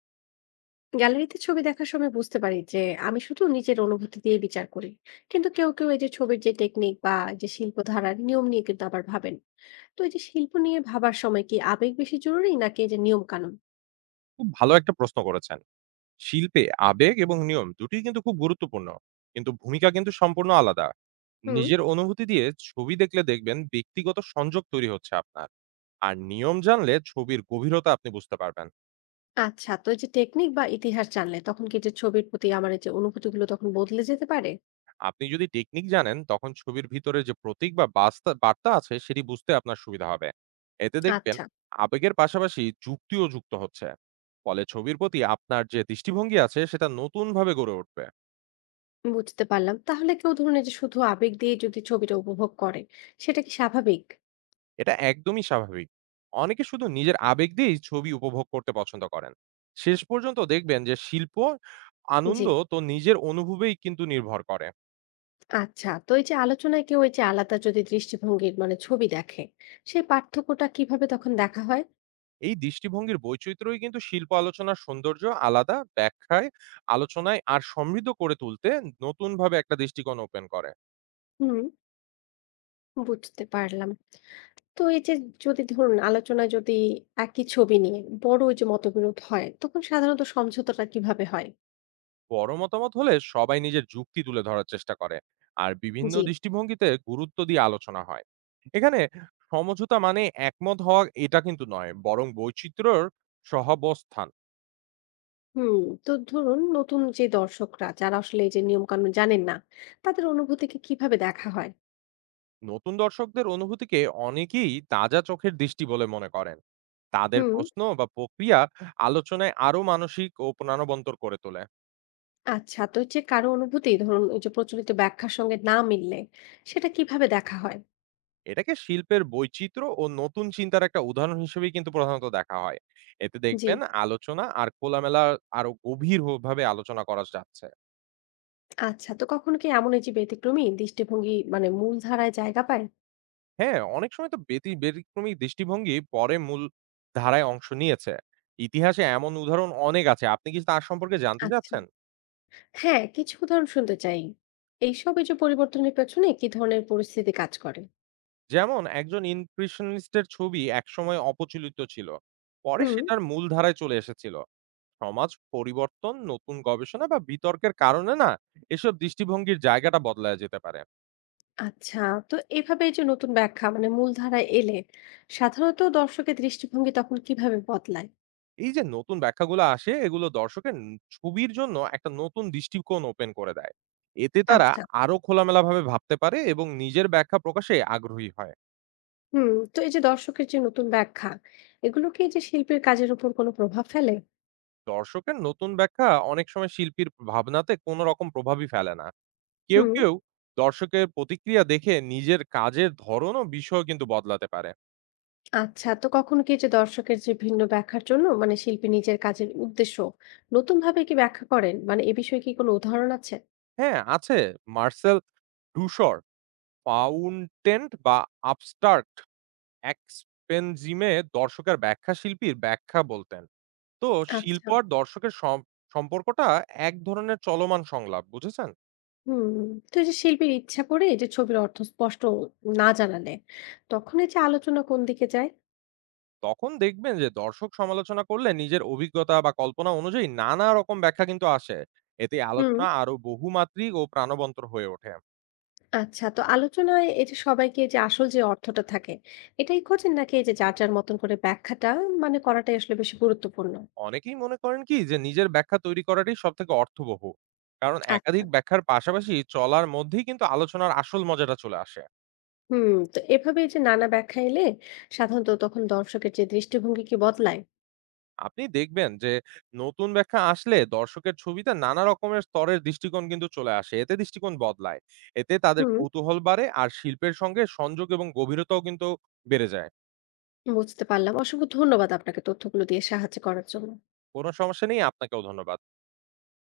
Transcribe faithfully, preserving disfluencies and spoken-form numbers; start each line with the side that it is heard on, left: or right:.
left: গ্যালারিতে ছবি দেখার সময় বুঝতে পারি যে আমি শুধু নিজের অনুভূতি দিয়ে বিচার করি, কিন্তু কেউ কেউ এই যে ছবির যে টেকনিক বা এই যে শিল্প ধারার নিয়ম নিয়ে কিন্তু আবার ভাবেন। তো এই যে শিল্প নিয়ে ভাবার সময় কি আবেগ বেশি জরুরি নাকি এই যে নিয়ম কানুন?
right: খুব ভালো একটা প্রশ্ন করেছেন। শিল্পে আবেগ এবং নিয়ম দুটিই কিন্তু খুব গুরুত্বপূর্ণ। কিন্তু ভূমিকা কিন্তু সম্পূর্ণ আলাদা।
left: হুম
right: নিজের অনুভূতি দিয়ে ছবি দেখলে দেখবেন ব্যক্তিগত সংযোগ তৈরি হচ্ছে আপনার। আর নিয়ম জানলে ছবির গভীরতা আপনি বুঝতে পারবেন।
left: আচ্ছা, তো এই যে টেকনিক বা ইতিহাস জানলে তখন কি যে ছবির প্রতি আমার এই যে অনুভূতিগুলো তখন বদলে যেতে পারে?
right: আপনি যদি টেকনিক জানেন তখন ছবির ভিতরে যে প্রতীক বা বাস্তা বার্তা আছে সেটি বুঝতে আপনার সুবিধা হবে। এতে দেখবেন
left: আচ্ছা,
right: আবেগের পাশাপাশি যুক্তিও যুক্ত হচ্ছে। ফলে ছবির প্রতি আপনার যে দৃষ্টিভঙ্গি আছে সেটা নতুনভাবে গড়ে উঠবে।
left: বুঝতে পারলাম। তাহলে কেউ ধরুন এই যে শুধু আবেগ দিয়ে যদি ছবিটা উপভোগ করে, সেটা কি স্বাভাবিক?
right: এটা একদমই স্বাভাবিক। অনেকে শুধু নিজের আবেগ দিয়েই ছবি উপভোগ করতে পছন্দ করেন। শেষ পর্যন্ত দেখবেন যে শিল্প
left: জি।
right: আনন্দ তো নিজের অনুভবেই কিন্তু নির্ভর করে।
left: আচ্ছা, তো এই যে আলোচনায় কেউ এই যে আলাদা যদি দৃষ্টিভঙ্গির মানে ছবি দেখে, সেই পার্থক্যটা কিভাবে তখন দেখা হয়?
right: এই দৃষ্টিভঙ্গির বৈচিত্র্যই কিন্তু শিল্প আলোচনার সৌন্দর্য আলাদা ব্যাখ্যায়, আলোচনায় আর সমৃদ্ধ করে তুলতে নতুনভাবে একটা দৃষ্টিকোণ ওপেন করে।
left: হুম, বুঝতে পারলাম। তো এই যে যদি ধরুন আলোচনায় যদি একই ছবি নিয়ে বড় ওই যে মতবিরোধ হয়, তখন সাধারণত সমঝোতাটা কিভাবে হয়?
right: বড় মতামত হলে সবাই নিজের যুক্তি তুলে ধরার চেষ্টা করে, আর বিভিন্ন
left: জি।
right: দৃষ্টিভঙ্গিতে গুরুত্ব দিয়ে আলোচনা হয়। এখানে সমঝোতা মানে একমত হওয়া এটা কিন্তু নয়, বরং বৈচিত্র্যর সহাবস্থান।
left: হুম তো ধরুন নতুন যে দর্শকরা যারা আসলে এই যে নিয়ম কানুন জানেন না, তাদের অনুভূতিকে কিভাবে দেখা হয়?
right: নতুন দর্শকদের অনুভূতিকে অনেকেই তাজা চোখের দৃষ্টি বলে মনে করেন। তাদের
left: হুম
right: প্রশ্ন বা প্রক্রিয়া আলোচনায় আরো মানসিক ও প্রাণবন্তর করে তোলে।
left: আচ্ছা, তো যে কারো অনুভূতি ধরুন ওই যে প্রচলিত ব্যাখ্যার সঙ্গে না মিললে, সেটা কিভাবে দেখা হয়?
right: এটাকে শিল্পের বৈচিত্র্য ও নতুন চিন্তার একটা উদাহরণ হিসেবেই কিন্তু প্রধানত দেখা হয়। এতে
left: জি।
right: দেখবেন আলোচনা আর খোলামেলা আরো গভীর হ ভাবে আলোচনা করা যাচ্ছে।
left: আচ্ছা, তো কখনো কি এমন এই যে ব্যতিক্রমী দৃষ্টিভঙ্গি মানে মূলধারায় জায়গা পায়?
right: হ্যাঁ, অনেক সময় তো ব্যতি ব্যতিক্রমী দৃষ্টিভঙ্গি পরে মূল ধারায় অংশ নিয়েছে। ইতিহাসে এমন উদাহরণ অনেক আছে। আপনি কি তার সম্পর্কে জানতে
left: আচ্ছা।
right: চাচ্ছেন?
left: হ্যাঁ, কিছু উদাহরণ শুনতে চাই। এইসব এই যে পরিবর্তনের পেছনে কি ধরনের পরিস্থিতি কাজ করে?
right: যেমন একজন ইমপ্রেশনিস্টের ছবি একসময় অপচলিত ছিল। পরে
left: হুম
right: সেটার মূল ধারায় চলে এসেছিল। সমাজ পরিবর্তন, নতুন গবেষণা বা বিতর্কের কারণে না এসব দৃষ্টিভঙ্গির জায়গাটা বদলায় যেতে পারে।
left: আচ্ছা, তো এভাবে এই যে নতুন ব্যাখ্যা মানে মূলধারায় এলে সাধারণত দর্শকের দৃষ্টিভঙ্গি তখন কিভাবে বদলায়?
right: এই যে নতুন ব্যাখ্যাগুলো আসে এগুলো দর্শকের ন- ছবির জন্য একটা নতুন দৃষ্টিকোণ ওপেন করে দেয়। এতে তারা
left: আচ্ছা,
right: আরো খোলামেলা ভাবে ভাবতে পারে এবং নিজের ব্যাখ্যা প্রকাশে আগ্রহী হয়।
left: হুম, তো এই যে দর্শকের যে নতুন ব্যাখ্যা এগুলো কি এই যে শিল্পীর কাজের উপর কোনো প্রভাব ফেলে?
right: দর্শকের নতুন ব্যাখ্যা অনেক সময় শিল্পীর ভাবনাতে কোনো রকম প্রভাবই ফেলে না। কেউ
left: হুম।
right: কেউ দর্শকের প্রতিক্রিয়া দেখে নিজের কাজের ধরন ও বিষয় কিন্তু বদলাতে পারে।
left: আচ্ছা, তো কখনো কি এই যে দর্শকের যে ভিন্ন ব্যাখ্যার জন্য মানে শিল্পী নিজের কাজের উদ্দেশ্য নতুন ভাবে কি ব্যাখ্যা করেন, মানে এ বিষয়ে কি কোনো উদাহরণ আছে?
right: হ্যাঁ আছে। মার্সেল ডুসর ফাউন্টেন্ট বা আবস্ট্রাক্ট এক্সপেনজিমে দর্শকের ব্যাখ্যা শিল্পীর ব্যাখ্যা বলতেন। তো শিল্প
left: আচ্ছা,
right: আর দর্শকের সম সম্পর্কটা এক ধরনের চলমান সংলাপ, বুঝেছেন?
left: হুম, তো এই যে শিল্পীর ইচ্ছা করে এই যে ছবির অর্থ স্পষ্ট না জানালে, তখন এই যে আলোচনা কোন দিকে যায়?
right: তখন দেখবেন যে দর্শক সমালোচনা করলে নিজের অভিজ্ঞতা বা কল্পনা অনুযায়ী নানা রকম ব্যাখ্যা কিন্তু আসে। এতে
left: হুম
right: আলোচনা আরো বহুমাত্রিক ও প্রাণবন্ত হয়ে ওঠে।
left: আচ্ছা, তো আলোচনায় এই যে সবাইকে এই যে আসল যে অর্থটা থাকে এটাই খোঁজেন নাকি এই যে যার যার মতন করে ব্যাখ্যাটা মানে করাটাই আসলে বেশি গুরুত্বপূর্ণ?
right: অনেকেই মনে করেন কি যে নিজের ব্যাখ্যা তৈরি করাটাই সবথেকে অর্থবহ। কারণ
left: আচ্ছা,
right: একাধিক ব্যাখ্যার পাশাপাশি চলার মধ্যেই কিন্তু আলোচনার আসল মজাটা চলে আসে।
left: হুম, তো এভাবে এই যে নানা ব্যাখ্যা এলে সাধারণত তখন দর্শকের যে দৃষ্টিভঙ্গি কি বদলায়?
right: আপনি দেখবেন যে নতুন ব্যাখ্যা আসলে দর্শকের ছবিতে নানা রকমের স্তরের দৃষ্টিকোণ কিন্তু চলে আসে, এতে দৃষ্টিকোণ বদলায়। এতে তাদের
left: হুম,
right: কৌতূহল বাড়ে আর শিল্পের সঙ্গে সংযোগ এবং গভীরতাও কিন্তু বেড়ে যায়।
left: বুঝতে পারলাম। অসংখ্য ধন্যবাদ আপনাকে তথ্যগুলো দিয়ে সাহায্য করার জন্য।
right: কোনো সমস্যা নেই, আপনাকেও ধন্যবাদ।